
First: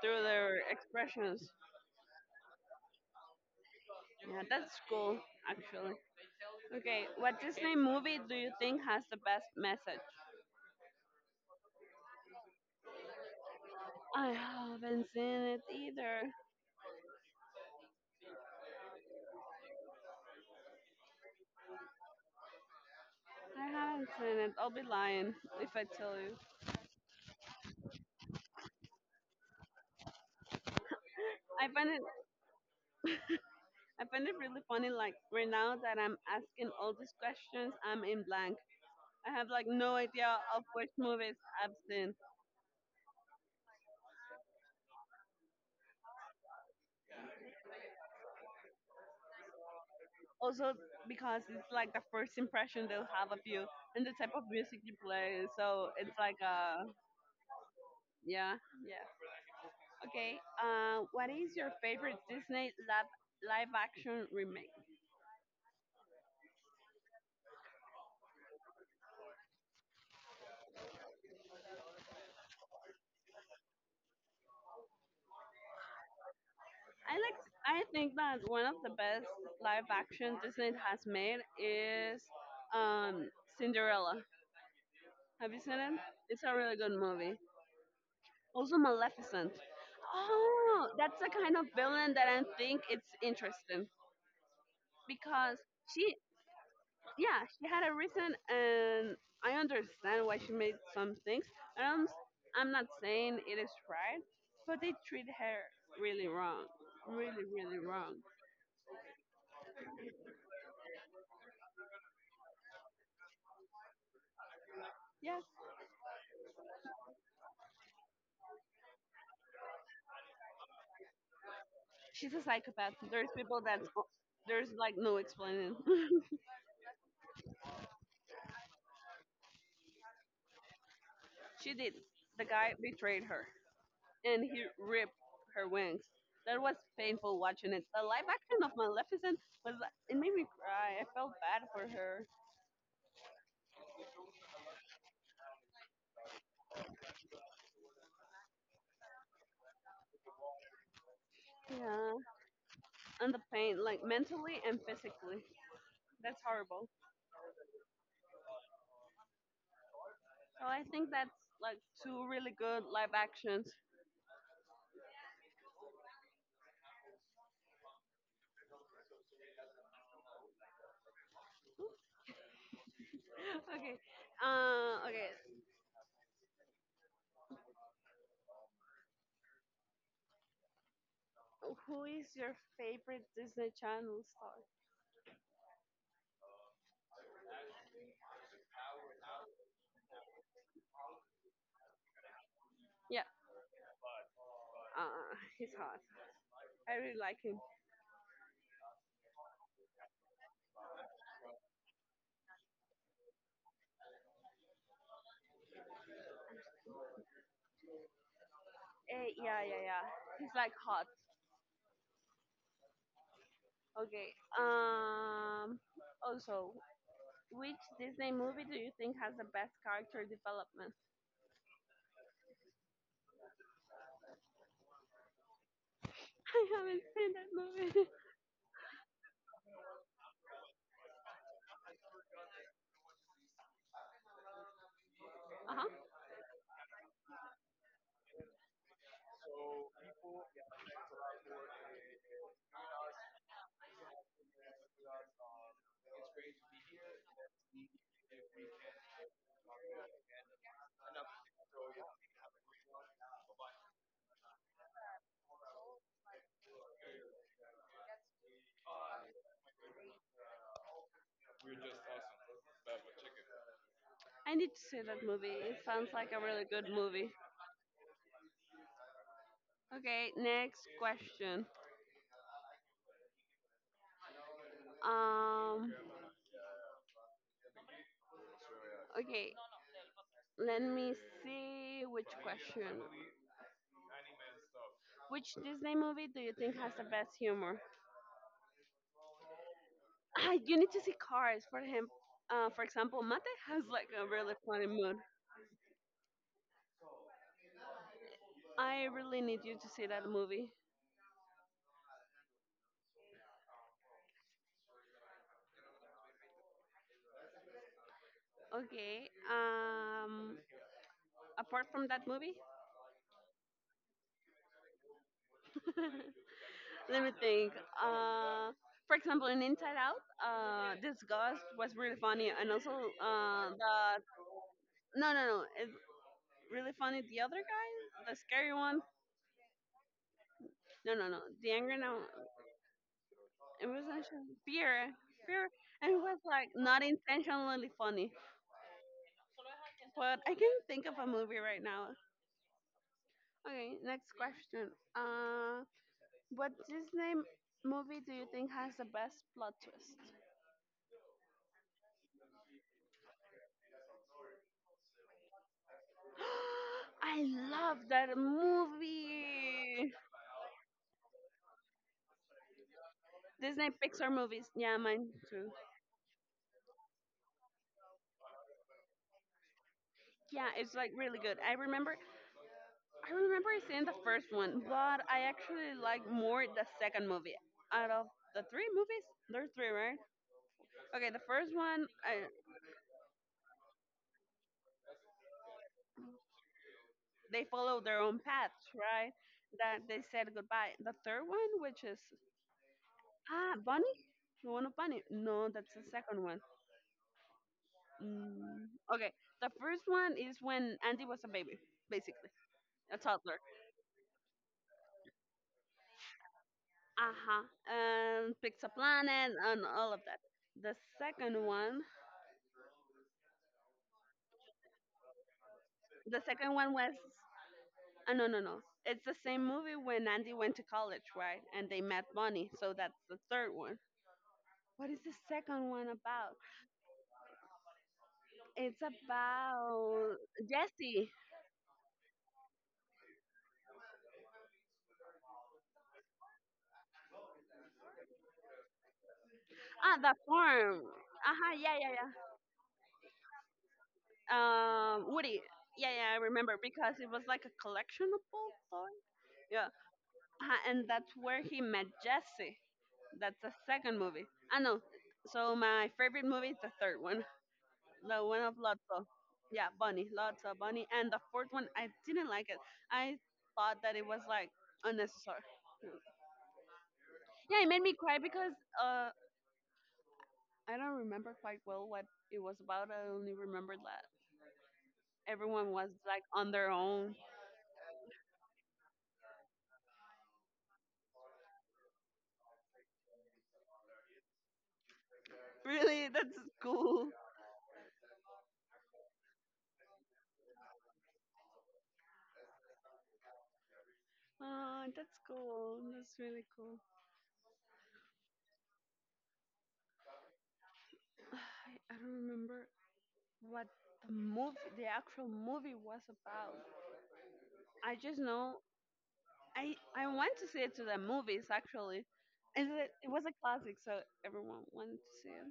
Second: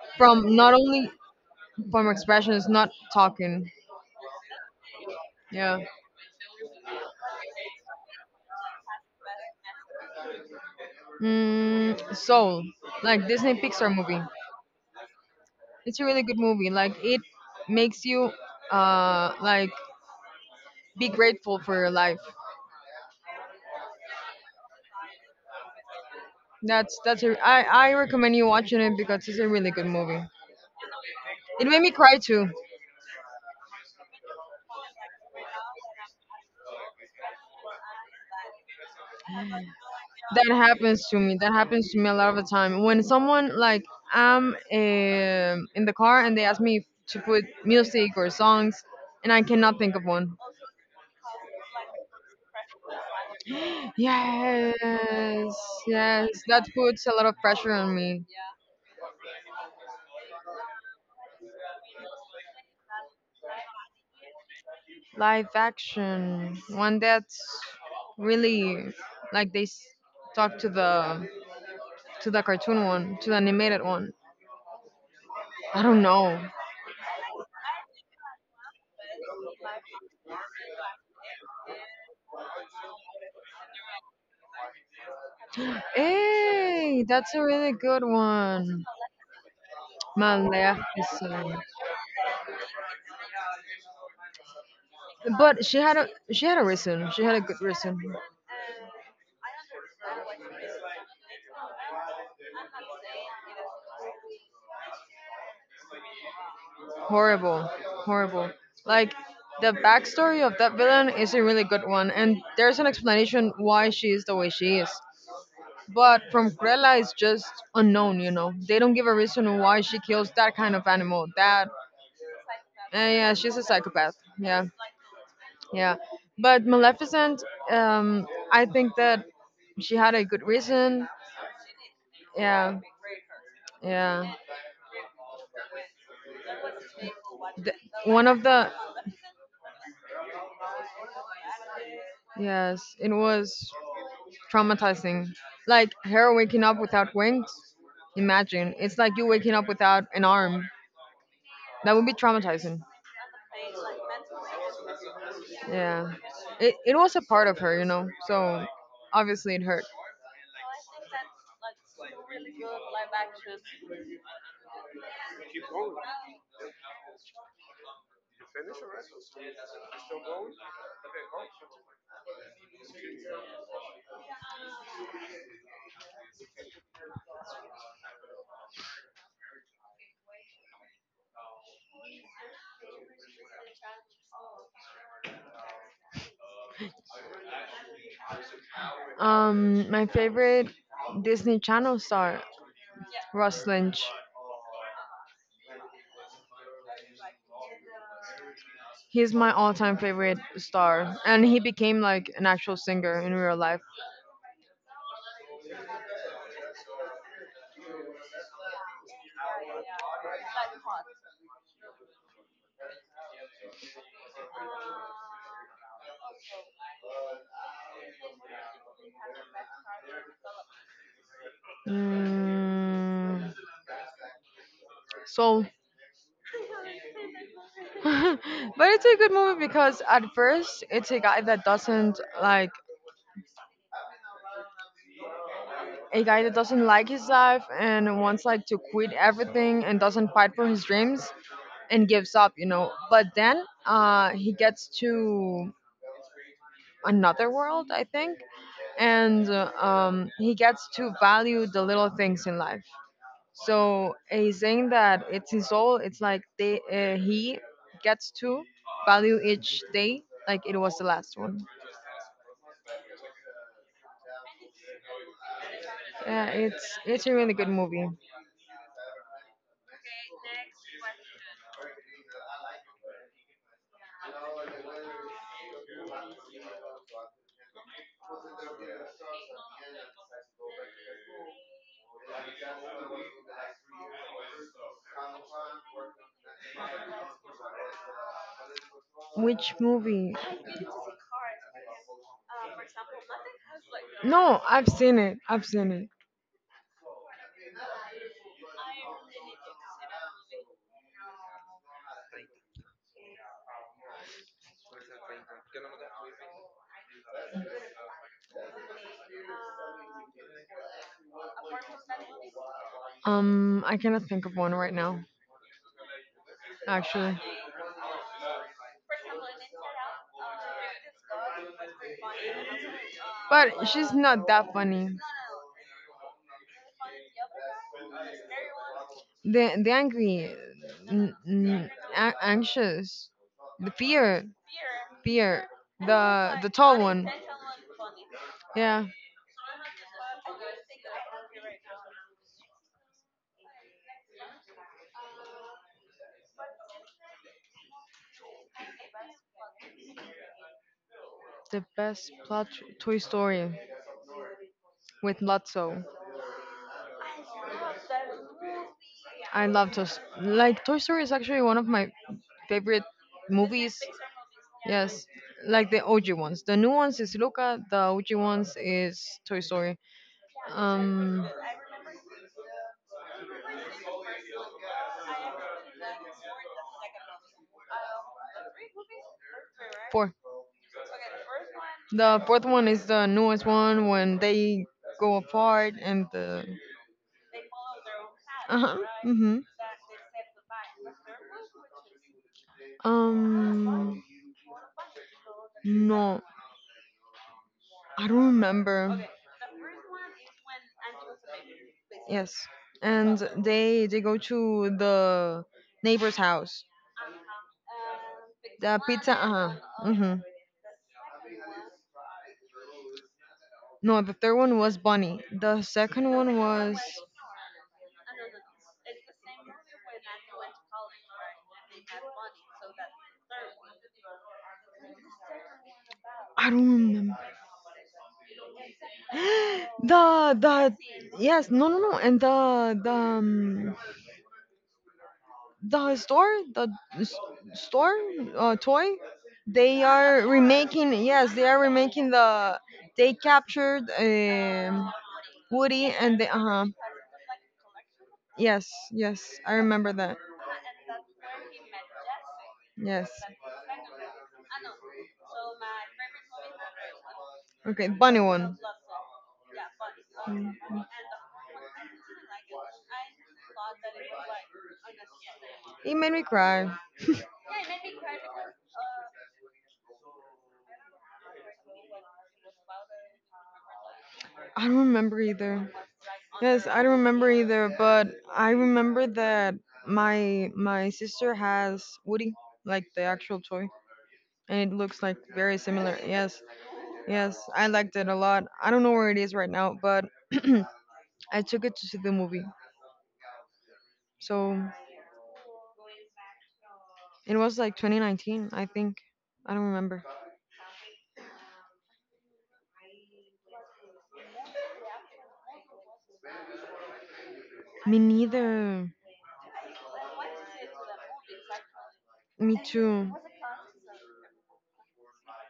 Speaker 1: through
Speaker 2: from
Speaker 1: their
Speaker 2: not only
Speaker 1: expressions.
Speaker 2: from expressions, not talking.
Speaker 1: Yeah, that's cool,
Speaker 2: Yeah.
Speaker 1: actually. Okay, what Disney movie do you think has the best message?
Speaker 2: Mm, Soul, like Disney Pixar movie.
Speaker 1: I haven't seen it
Speaker 2: It's a really
Speaker 1: either.
Speaker 2: good movie. Like it makes you like be grateful for your life.
Speaker 1: I haven't seen it. I'll be lying if I tell you.
Speaker 2: That's a, I recommend you watching it because it's a really good movie. It
Speaker 1: I
Speaker 2: made
Speaker 1: find
Speaker 2: me
Speaker 1: it
Speaker 2: cry too.
Speaker 1: I find it really funny, like right now that I'm asking all these questions, I'm in blank. I have like no idea
Speaker 2: That
Speaker 1: of which
Speaker 2: happens to
Speaker 1: movies
Speaker 2: me. That
Speaker 1: I've
Speaker 2: happens to me a
Speaker 1: seen.
Speaker 2: lot of the time. When someone like I'm in the car and they ask me to put music or songs, and I cannot think of one.
Speaker 1: Also, because it's like the first impression they'll have of you and the type of
Speaker 2: Yes,
Speaker 1: music you play. So it's
Speaker 2: yes,
Speaker 1: like,
Speaker 2: that puts a lot of pressure on me.
Speaker 1: yeah, yeah. Okay. What is your favorite Disney live action remake?
Speaker 2: Live action, one that's really like they talk to the cartoon one, to the animated one. I don't know.
Speaker 1: I like. I think that one of the best live action Disney has made is um Cinderella. Have you seen it? It's a really good
Speaker 2: Hey,
Speaker 1: movie.
Speaker 2: that's a really good
Speaker 1: Also,
Speaker 2: one.
Speaker 1: Maleficent. Oh, that's the kind
Speaker 2: Maleficent.
Speaker 1: of villain that I think it's interesting because
Speaker 2: But
Speaker 1: she,
Speaker 2: she had a reason. She had a
Speaker 1: yeah,
Speaker 2: good
Speaker 1: she had a
Speaker 2: reason.
Speaker 1: reason, and I understand why she made some things. And I'm, I'm not saying it is right, but they treat her really wrong, really,
Speaker 2: Horrible,
Speaker 1: really wrong.
Speaker 2: horrible. Like the backstory of that villain is a really good one, and there's an explanation why she is the way she is.
Speaker 1: Yeah,
Speaker 2: But from Grella, it's just unknown. You know, they don't give a reason why she kills that kind of animal. That,
Speaker 1: she's a psychopath. There's
Speaker 2: yeah, she's
Speaker 1: people
Speaker 2: a
Speaker 1: that
Speaker 2: psychopath.
Speaker 1: there's
Speaker 2: Yeah.
Speaker 1: like no explaining. [laughs]
Speaker 2: Yeah, but Maleficent, um, I think that she had a good reason.
Speaker 1: She did. The guy
Speaker 2: Yeah,
Speaker 1: betrayed her.
Speaker 2: yeah.
Speaker 1: And he ripped her wings. That was painful watching
Speaker 2: The,
Speaker 1: it. The live
Speaker 2: one of
Speaker 1: action of
Speaker 2: the
Speaker 1: Maleficent was it made me cry. I felt bad for her.
Speaker 2: yes, it was traumatizing. Like her waking up without wings. Imagine it's like you waking up without an arm. That would
Speaker 1: Yeah,
Speaker 2: be traumatizing.
Speaker 1: and the pain, like mentally and physically.
Speaker 2: Yeah,
Speaker 1: That's
Speaker 2: it
Speaker 1: horrible.
Speaker 2: it was a part of her, you know. So obviously it hurt.
Speaker 1: So I think that's like two really good live actions. [laughs] Okay. Okay. Who is your favorite Disney Channel star?
Speaker 2: My favorite Disney Channel star,
Speaker 1: Yeah.
Speaker 2: Russ Lynch.
Speaker 1: Uh, he's hot. I really like him.
Speaker 2: He's my all-time favorite star, and he became like an actual singer in real life.
Speaker 1: Yeah, yeah, yeah. He's like hot. Okay. Also, which Disney movie do you think has the best character development?
Speaker 2: Mm, so,
Speaker 1: [laughs] I haven't seen that
Speaker 2: [laughs]
Speaker 1: movie.
Speaker 2: but it's a good movie because at first it's a guy that doesn't like
Speaker 1: [laughs] Uh-huh.
Speaker 2: a guy that doesn't like his life and wants like to quit everything and doesn't fight for his dreams and gives up, you know. But then he gets to another world, I think, and he gets to value the little things in life. So he's saying that it's his soul. It's like they he gets to value each day like it was the last one.
Speaker 1: I need to see that movie. It sounds like a
Speaker 2: Yeah,
Speaker 1: really good
Speaker 2: it's
Speaker 1: movie.
Speaker 2: a really good movie.
Speaker 1: Okay, next question. Um, okay, let me see which question. Which Disney movie do you think has the best humor? [laughs]
Speaker 2: Which movie?
Speaker 1: Ah, you need to see Cars for him. For example, Mate has like a really
Speaker 2: No,
Speaker 1: funny
Speaker 2: I've
Speaker 1: mood.
Speaker 2: seen it. I've seen it.
Speaker 1: I really need you to see that movie. Okay. Apart from that movie,
Speaker 2: I cannot think of one right now,
Speaker 1: [laughs] let me
Speaker 2: actually.
Speaker 1: think. Uh, for example, in Inside Out, this ghost was really funny, and also
Speaker 2: But she's
Speaker 1: the
Speaker 2: not that funny.
Speaker 1: no, no, no, it's really funny. The other guy, the scary one,
Speaker 2: The angry,
Speaker 1: no, no,
Speaker 2: n-
Speaker 1: no, the
Speaker 2: n-
Speaker 1: angry no,
Speaker 2: a- anxious,
Speaker 1: it
Speaker 2: the
Speaker 1: was
Speaker 2: fear,
Speaker 1: actually fear,
Speaker 2: fear,
Speaker 1: fear, and it was like
Speaker 2: the tall
Speaker 1: not
Speaker 2: one.
Speaker 1: intentionally funny.
Speaker 2: Yeah,
Speaker 1: But I can't think of a movie right now. Okay, next question. Uh, what Disney movie do you think has the best plot twist?
Speaker 2: the best plot Toy Story with Lotso.
Speaker 1: [gasps] I love that
Speaker 2: I love Toy.
Speaker 1: movie.
Speaker 2: Story. Like Toy Story is actually one of my favorite
Speaker 1: Disney
Speaker 2: movies.
Speaker 1: Pixar movies. Yeah,
Speaker 2: Yes,
Speaker 1: mine too.
Speaker 2: like the OG ones. The new ones is Luca. The OG ones is Toy Story.
Speaker 1: Yeah, it's like really
Speaker 2: Um,
Speaker 1: good. I remember seeing the first one, but I actually like more the second movie. Out of the three movies, there's three, right?
Speaker 2: four.
Speaker 1: Okay, the first one, I,
Speaker 2: The fourth one is the newest one when they go apart and the.
Speaker 1: they follow their own
Speaker 2: Uh
Speaker 1: paths,
Speaker 2: huh.
Speaker 1: right?
Speaker 2: Mm-hmm.
Speaker 1: That they said goodbye. The third one, which is ah Bunny,
Speaker 2: Um,
Speaker 1: the one of Bunny. No, that's the second
Speaker 2: no,
Speaker 1: one.
Speaker 2: I don't
Speaker 1: Mm, okay,
Speaker 2: remember.
Speaker 1: the first one is when Andy was a baby, basically
Speaker 2: Yes,
Speaker 1: a
Speaker 2: and
Speaker 1: toddler.
Speaker 2: they go to the neighbor's house.
Speaker 1: Uh huh. And picks a
Speaker 2: The pizza,
Speaker 1: planet
Speaker 2: uh huh.
Speaker 1: and all of
Speaker 2: Hmm.
Speaker 1: that. The second one,
Speaker 2: No, the third one was Bunny. The second
Speaker 1: the
Speaker 2: one
Speaker 1: second one
Speaker 2: was
Speaker 1: was. No, no, no. It's the same movie when Andy went to college, right? And they met Bonnie. So that's the third one. What is the second one about?
Speaker 2: I don't remember.
Speaker 1: It's about
Speaker 2: The
Speaker 1: Jesse.
Speaker 2: yes, no no no, and the the store, the s- store, toy. They
Speaker 1: Ah, the
Speaker 2: are
Speaker 1: farm.
Speaker 2: remaking.
Speaker 1: Uh
Speaker 2: Yes, they
Speaker 1: huh.
Speaker 2: are
Speaker 1: Yeah, yeah, yeah.
Speaker 2: remaking the. They captured
Speaker 1: Woody.
Speaker 2: Woody
Speaker 1: Yeah, yeah. I
Speaker 2: and the. Uh
Speaker 1: remember
Speaker 2: huh.
Speaker 1: because it was like a collection of
Speaker 2: Yes,
Speaker 1: books.
Speaker 2: yes, I
Speaker 1: Yeah,
Speaker 2: remember that.
Speaker 1: ah, and that's where he met Jesse.
Speaker 2: Yes.
Speaker 1: That's the second movie. I know. So my favorite movie is the third one,
Speaker 2: Okay, bunny
Speaker 1: the one
Speaker 2: one.
Speaker 1: of Lotso. Yeah, Bunny, Lotso,
Speaker 2: Mhm.
Speaker 1: Bunny, and the fourth one I didn't like it. I thought that it was like unnecessary.
Speaker 2: It made me cry.
Speaker 1: Yeah, it made me cry because uh I don't remember quite well what it was about. I only remembered that
Speaker 2: I don't remember
Speaker 1: everyone
Speaker 2: either.
Speaker 1: was like on
Speaker 2: Yes,
Speaker 1: their
Speaker 2: I don't
Speaker 1: own. [laughs]
Speaker 2: remember either, but I remember that my sister has Woody, like the actual toy, and it looks like very similar.
Speaker 1: Really, that's
Speaker 2: Yes,
Speaker 1: cool.
Speaker 2: yes, I liked it a lot. I don't know where it is right now, but [clears throat] I took it to see the movie. So
Speaker 1: Oh, that's cool. That's really cool.
Speaker 2: it was like 2019, I think. I don't remember.
Speaker 1: [sighs] I don't remember what the movie, the actual movie was about. I
Speaker 2: Me
Speaker 1: just know
Speaker 2: neither.
Speaker 1: I went to see it to the movies actually,
Speaker 2: Me
Speaker 1: and it
Speaker 2: too.
Speaker 1: was a classic, so everyone wanted to see it.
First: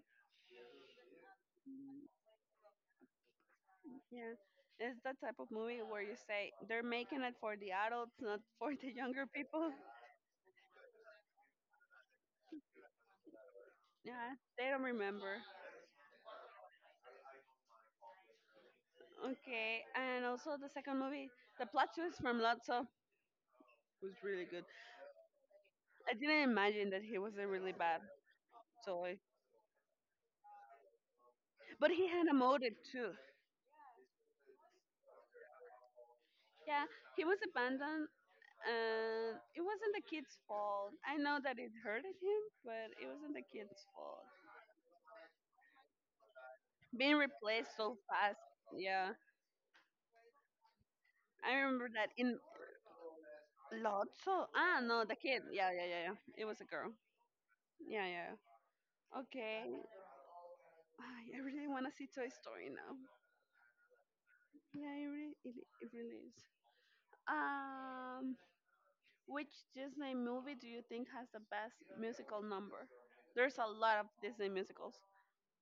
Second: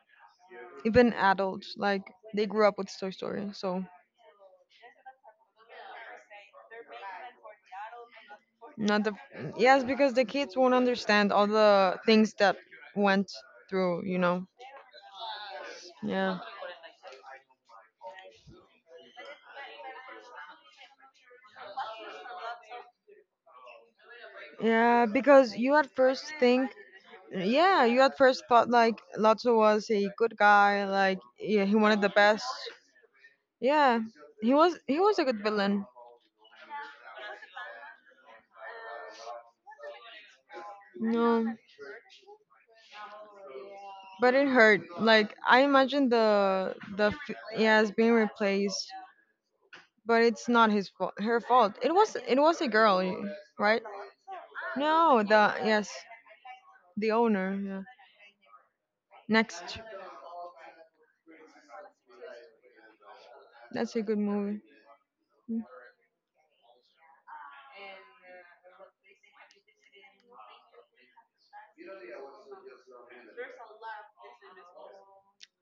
Speaker 2: Even adults, like
Speaker 1: Mm,
Speaker 2: they grew up with Toy Story, so
Speaker 1: yeah, it's that type of movie where you say they're making it for the adults, not [laughs] for the
Speaker 2: not the
Speaker 1: younger people.
Speaker 2: yes, because the kids won't understand all the things that went through, you
Speaker 1: Yeah,
Speaker 2: know.
Speaker 1: they don't remember.
Speaker 2: Yeah.
Speaker 1: Okay, and also the second movie, the plot twist from Lotso was really good.
Speaker 2: Yeah, because you at
Speaker 1: I
Speaker 2: first
Speaker 1: didn't
Speaker 2: think,
Speaker 1: imagine that he was a really
Speaker 2: yeah, you
Speaker 1: bad
Speaker 2: at first thought like
Speaker 1: toy,
Speaker 2: Lotso was a good guy, like yeah, he
Speaker 1: but
Speaker 2: wanted
Speaker 1: he
Speaker 2: the
Speaker 1: had a
Speaker 2: best.
Speaker 1: motive too.
Speaker 2: Yeah, he was a good villain.
Speaker 1: Yeah, he was abandoned, and it wasn't the kid's fault. I know
Speaker 2: No,
Speaker 1: that it hurted him, but it wasn't the kid's fault.
Speaker 2: but it hurt. Like I imagine the the
Speaker 1: Being
Speaker 2: f-
Speaker 1: replaced
Speaker 2: yeah is
Speaker 1: so
Speaker 2: being
Speaker 1: fast.
Speaker 2: replaced,
Speaker 1: Yeah,
Speaker 2: but it's not his fault. Her
Speaker 1: I
Speaker 2: fault.
Speaker 1: remember
Speaker 2: It
Speaker 1: that
Speaker 2: was it
Speaker 1: in
Speaker 2: was a girl, right?
Speaker 1: Lotso. Ah, no, the
Speaker 2: No,
Speaker 1: kid.
Speaker 2: the
Speaker 1: Yeah, yeah,
Speaker 2: yes,
Speaker 1: yeah, yeah. It was a girl.
Speaker 2: the owner. Yeah.
Speaker 1: Yeah, yeah. Okay.
Speaker 2: Next,
Speaker 1: Ay, I really want to see Toy Story now.
Speaker 2: that's a good movie.
Speaker 1: Yeah,
Speaker 2: Mm.
Speaker 1: it really is. Um, which Disney movie do you think has the best musical number? There's a lot of Disney musicals.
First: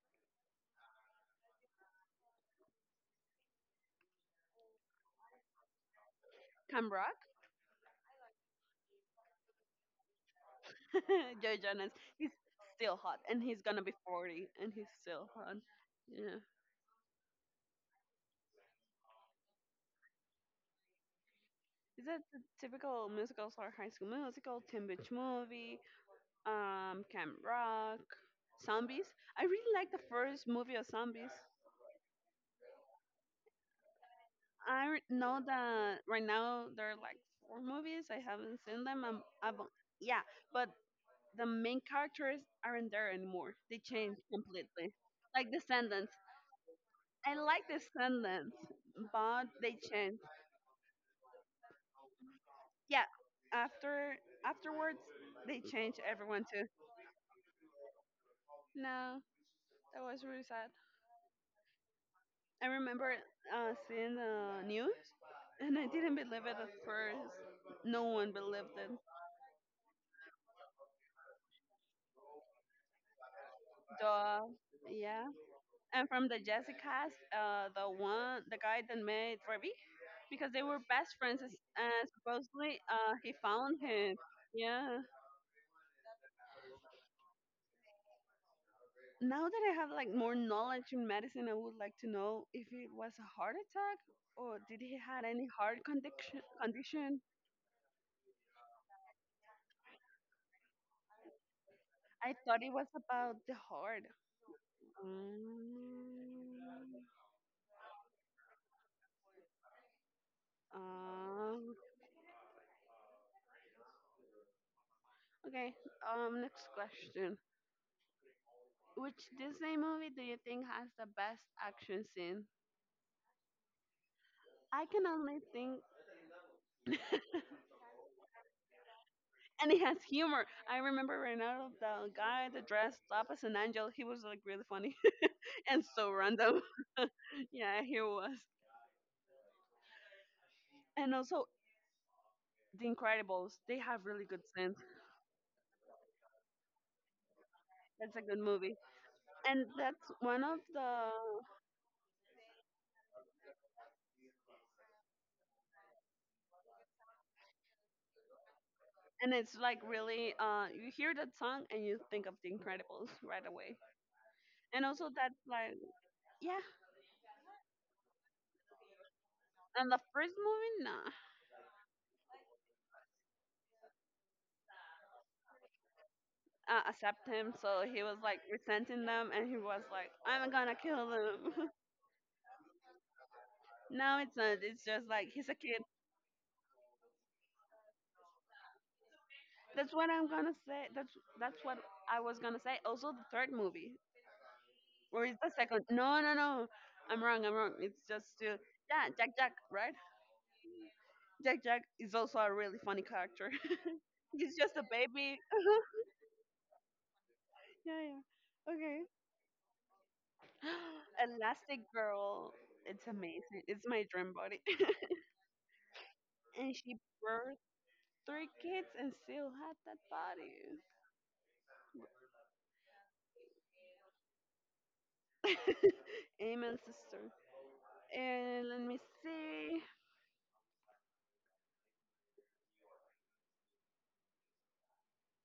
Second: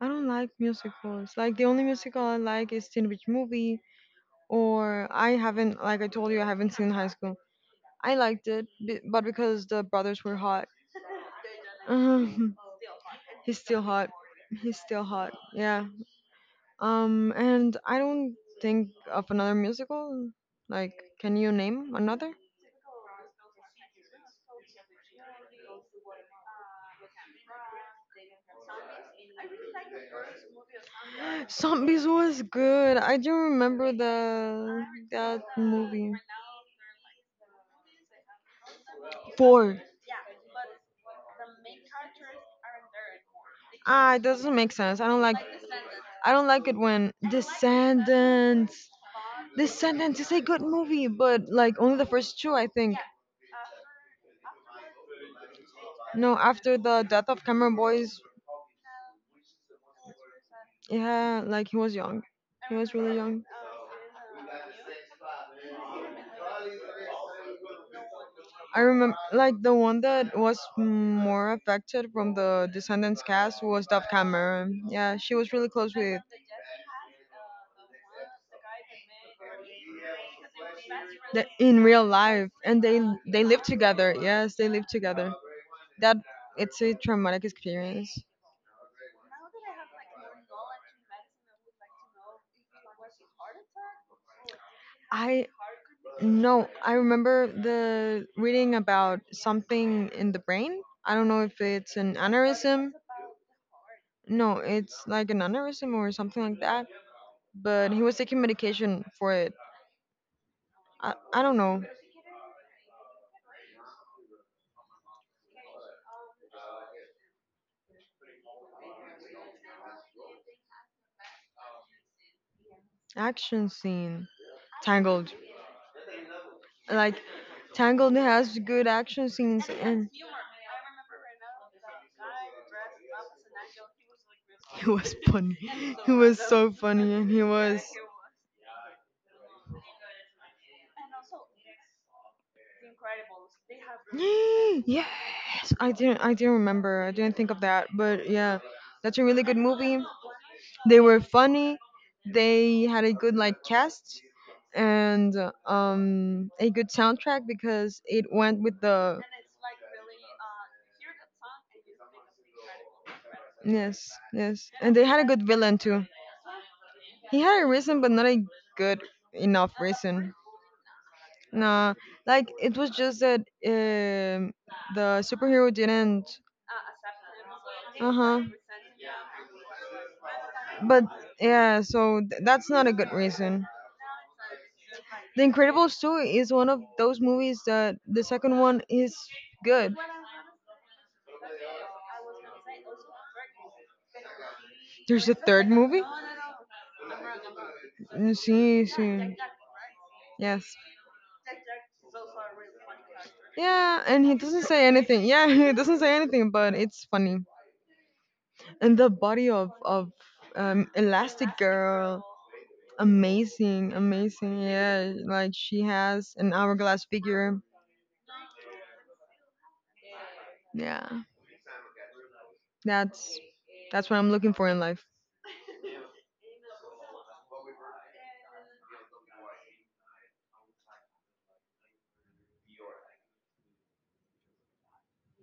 Speaker 2: I don't like musicals. Like the only musical I like is Teen Beach Movie, or I haven't like I told you I haven't seen
Speaker 1: Camera?
Speaker 2: High School. I liked it, but because the brothers were hot.
Speaker 1: [laughs] Joy Jonas. He's
Speaker 2: [laughs]
Speaker 1: still hot, and
Speaker 2: He's
Speaker 1: he's
Speaker 2: still
Speaker 1: gonna be
Speaker 2: hot.
Speaker 1: 40, and
Speaker 2: He's
Speaker 1: he's
Speaker 2: still
Speaker 1: still
Speaker 2: hot.
Speaker 1: hot.
Speaker 2: Yeah.
Speaker 1: Yeah.
Speaker 2: And I don't think of another musical. Like, can you name
Speaker 1: Is that
Speaker 2: another?
Speaker 1: the typical musicals or High School Musical, Teen Beach Movie, Camp Rock, Zombies? I really like the first movie of Zombies.
Speaker 2: Zombies was good. I do remember the
Speaker 1: Know
Speaker 2: that
Speaker 1: that
Speaker 2: movie.
Speaker 1: right now there are like four movies. I haven't seen them.
Speaker 2: Four.
Speaker 1: Yeah, but the main characters aren't there anymore. They
Speaker 2: Ah,
Speaker 1: changed
Speaker 2: it doesn't make
Speaker 1: completely.
Speaker 2: sense. I don't like.
Speaker 1: Like Descendants.
Speaker 2: I don't like it when
Speaker 1: I like Descendants,
Speaker 2: Descendants.
Speaker 1: but they
Speaker 2: Descendants
Speaker 1: changed.
Speaker 2: is a good movie, but like only the first two, I think.
Speaker 1: Yeah, after afterwards they changed
Speaker 2: No,
Speaker 1: everyone too.
Speaker 2: after the death of Cameron Boyce,
Speaker 1: No. That was really sad.
Speaker 2: yeah, like he was young.
Speaker 1: I
Speaker 2: He was
Speaker 1: remember
Speaker 2: really young.
Speaker 1: seeing the news, and I didn't believe it at first. No one believed
Speaker 2: I
Speaker 1: it.
Speaker 2: remember, like, the one that was more affected from the Descendants cast was Dove
Speaker 1: The
Speaker 2: Cameron. Yeah,
Speaker 1: yeah,
Speaker 2: she was really close
Speaker 1: and
Speaker 2: with
Speaker 1: from the Jessica's, the one, the guy that made Ruby, because they were best friends,
Speaker 2: the, in
Speaker 1: and
Speaker 2: real life,
Speaker 1: supposedly
Speaker 2: and they
Speaker 1: he
Speaker 2: they live
Speaker 1: found
Speaker 2: together.
Speaker 1: him.
Speaker 2: Yes, they live
Speaker 1: Yeah,
Speaker 2: together. That it's a traumatic experience.
Speaker 1: now that I have like more knowledge in medicine, I would like to know if it was a heart attack or did he had
Speaker 2: I
Speaker 1: any heart condition.
Speaker 2: No, I
Speaker 1: Condition.
Speaker 2: remember the reading about something in the brain. I don't know if it's an
Speaker 1: I thought it was
Speaker 2: aneurysm.
Speaker 1: about the heart.
Speaker 2: No, it's like an aneurysm or something like
Speaker 1: Um,
Speaker 2: that. But he was taking medication for it. I don't
Speaker 1: um,
Speaker 2: know.
Speaker 1: okay. Next question. Which Disney movie do you think has the best action scene?
Speaker 2: Action scene.
Speaker 1: I can
Speaker 2: Tangled.
Speaker 1: only think,
Speaker 2: Like, Tangled has good action
Speaker 1: [laughs]
Speaker 2: scenes
Speaker 1: and it has
Speaker 2: and
Speaker 1: humor. I remember right now the guy that dressed up as an angel. He was like really
Speaker 2: he
Speaker 1: funny
Speaker 2: was funny.
Speaker 1: [laughs] and
Speaker 2: [laughs]
Speaker 1: so
Speaker 2: He was
Speaker 1: random.
Speaker 2: so funny and he was
Speaker 1: Yeah, he was. And also, The Incredibles, they have really good sense.
Speaker 2: [gasps] yes, I didn't remember. I didn't think of that,
Speaker 1: That's a
Speaker 2: but
Speaker 1: good
Speaker 2: yeah,
Speaker 1: movie.
Speaker 2: that's a really good
Speaker 1: And
Speaker 2: movie.
Speaker 1: that's one of the.
Speaker 2: They were funny. They had a good like cast and a good soundtrack because it went with the
Speaker 1: And it's like really. You hear that song and you think of The Incredibles right away.
Speaker 2: yes, yes.
Speaker 1: And
Speaker 2: And they
Speaker 1: also,
Speaker 2: had a
Speaker 1: that's
Speaker 2: good
Speaker 1: like.
Speaker 2: villain too.
Speaker 1: Yeah.
Speaker 2: He had a reason but not a good enough
Speaker 1: And the first
Speaker 2: reason.
Speaker 1: movie, nah.
Speaker 2: Nah, like it was just that um the superhero didn't
Speaker 1: Accept him. So he was like
Speaker 2: uh-huh.
Speaker 1: resenting them and he was like, I'm gonna
Speaker 2: But
Speaker 1: kill them.
Speaker 2: yeah, so that's not a good reason.
Speaker 1: [laughs] No, it's not. It's just like
Speaker 2: The
Speaker 1: he's a kid.
Speaker 2: Incredibles 2 is one of those movies that the second one is
Speaker 1: That's
Speaker 2: good.
Speaker 1: what I'm gonna say. That's what I was gonna say. Also, the third movie, or
Speaker 2: There's a
Speaker 1: is the
Speaker 2: third
Speaker 1: second?
Speaker 2: movie?
Speaker 1: No, no, no. I'm wrong. I'm wrong. It's just
Speaker 2: Mm,
Speaker 1: still
Speaker 2: sí,
Speaker 1: yeah,
Speaker 2: sí.
Speaker 1: Jack Jack, right?
Speaker 2: Yes.
Speaker 1: Jack Jack is also a really funny character.
Speaker 2: Yeah, and
Speaker 1: [laughs]
Speaker 2: he
Speaker 1: He's
Speaker 2: doesn't
Speaker 1: just a
Speaker 2: say anything.
Speaker 1: baby.
Speaker 2: Yeah, [laughs] he
Speaker 1: [laughs]
Speaker 2: doesn't say anything, but it's funny.
Speaker 1: Yeah, yeah.
Speaker 2: And
Speaker 1: Okay.
Speaker 2: the body of
Speaker 1: [gasps]
Speaker 2: Elastic
Speaker 1: Elastic
Speaker 2: Girl,
Speaker 1: Girl. It's amazing. It's
Speaker 2: amazing,
Speaker 1: my dream body.
Speaker 2: amazing.
Speaker 1: [laughs]
Speaker 2: Yeah, like she has an
Speaker 1: And she
Speaker 2: hourglass figure.
Speaker 1: birthed three kids and still had that body.
Speaker 2: Yeah, that's that's what I'm looking for in life.
Speaker 1: [laughs] Amen, sister. And let me see.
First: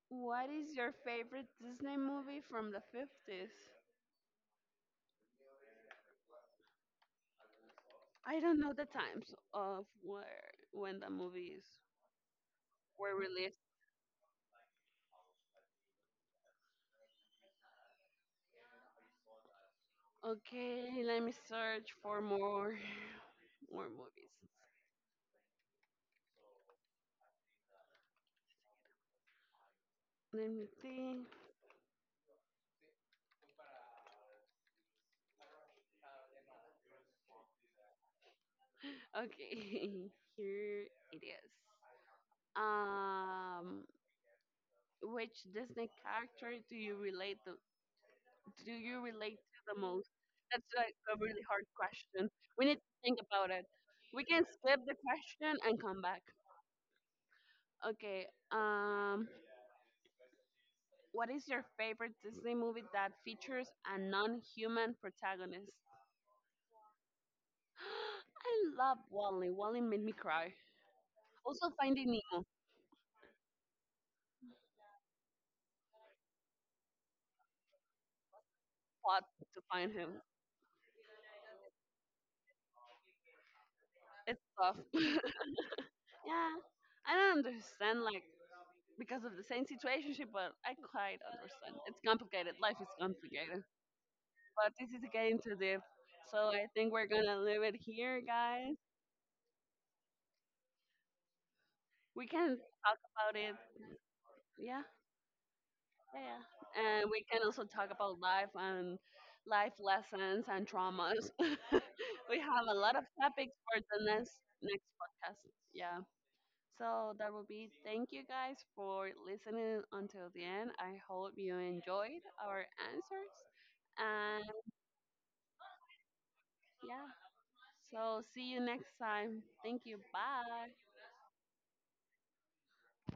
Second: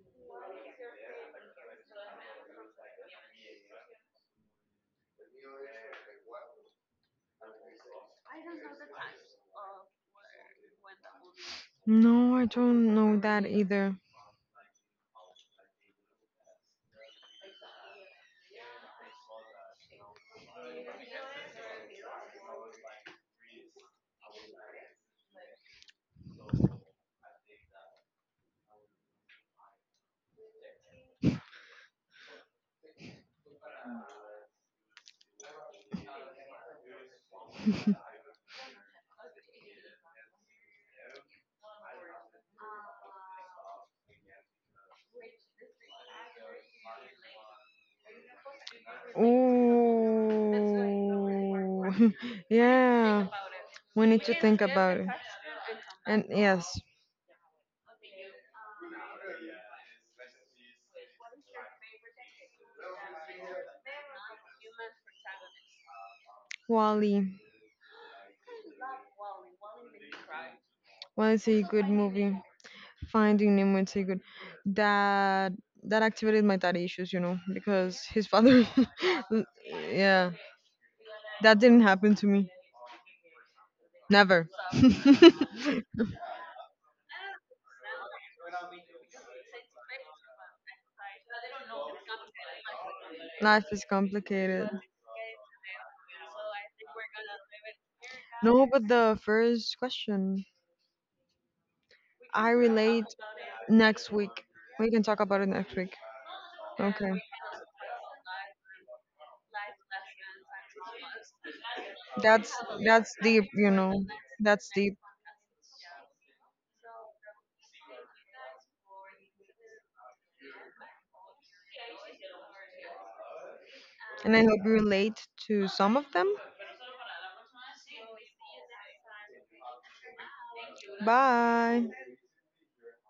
Speaker 1: What is your favorite Disney movie from the 50s? I don't know the times of where when the movies
Speaker 2: No, I don't
Speaker 1: were
Speaker 2: know that
Speaker 1: released.
Speaker 2: either.
Speaker 1: Okay, let me search for more [laughs] more movies. Let me think. Okay, [laughs] here it is. Um, which Disney character do you relate to? Do you relate to the most?
Speaker 2: Ooh,
Speaker 1: That's like a really hard question.
Speaker 2: [laughs]
Speaker 1: We need to think
Speaker 2: yeah.
Speaker 1: about it.
Speaker 2: We need
Speaker 1: We
Speaker 2: to
Speaker 1: can
Speaker 2: think
Speaker 1: skip the
Speaker 2: about it.
Speaker 1: question and come back.
Speaker 2: And yes,
Speaker 1: Okay. Um, What is your favorite Disney movie that features a non-human protagonist?
Speaker 2: Wally.
Speaker 1: [gasps] I love Wally. Wally made me cry.
Speaker 2: Wally is a
Speaker 1: Also,
Speaker 2: good
Speaker 1: Finding
Speaker 2: movie.
Speaker 1: Nemo.
Speaker 2: Finding Nemo is a good. That that activated my daddy issues, you know, because his father.
Speaker 1: Plot
Speaker 2: [laughs] l-
Speaker 1: to find him.
Speaker 2: yeah, that didn't happen to me.
Speaker 1: It's
Speaker 2: Never.
Speaker 1: tough. [laughs]
Speaker 2: [laughs]
Speaker 1: Yeah, I don't understand like because of the same situationship, but I quite understand. It's complicated. Life is complicated.
Speaker 2: Life is complicated.
Speaker 1: But this is getting too deep, so I think we're gonna leave it here,
Speaker 2: No,
Speaker 1: guys.
Speaker 2: but the first question,
Speaker 1: We
Speaker 2: I
Speaker 1: can talk
Speaker 2: relate
Speaker 1: about it.
Speaker 2: next week.
Speaker 1: Yeah.
Speaker 2: We can talk about it next week.
Speaker 1: Yeah.
Speaker 2: Okay.
Speaker 1: And we can also talk about life and life lessons and traumas. [laughs] We
Speaker 2: That's
Speaker 1: have a lot of
Speaker 2: that's deep,
Speaker 1: topics
Speaker 2: you
Speaker 1: for the
Speaker 2: know. That's
Speaker 1: next
Speaker 2: deep.
Speaker 1: podcast. Yeah. So that will be thank you guys for listening until the end. I hope you enjoyed our answers.
Speaker 2: And I
Speaker 1: And
Speaker 2: hope you relate to some of them.
Speaker 1: yeah. So see you next time. Thank you. Bye.
Speaker 2: Bye.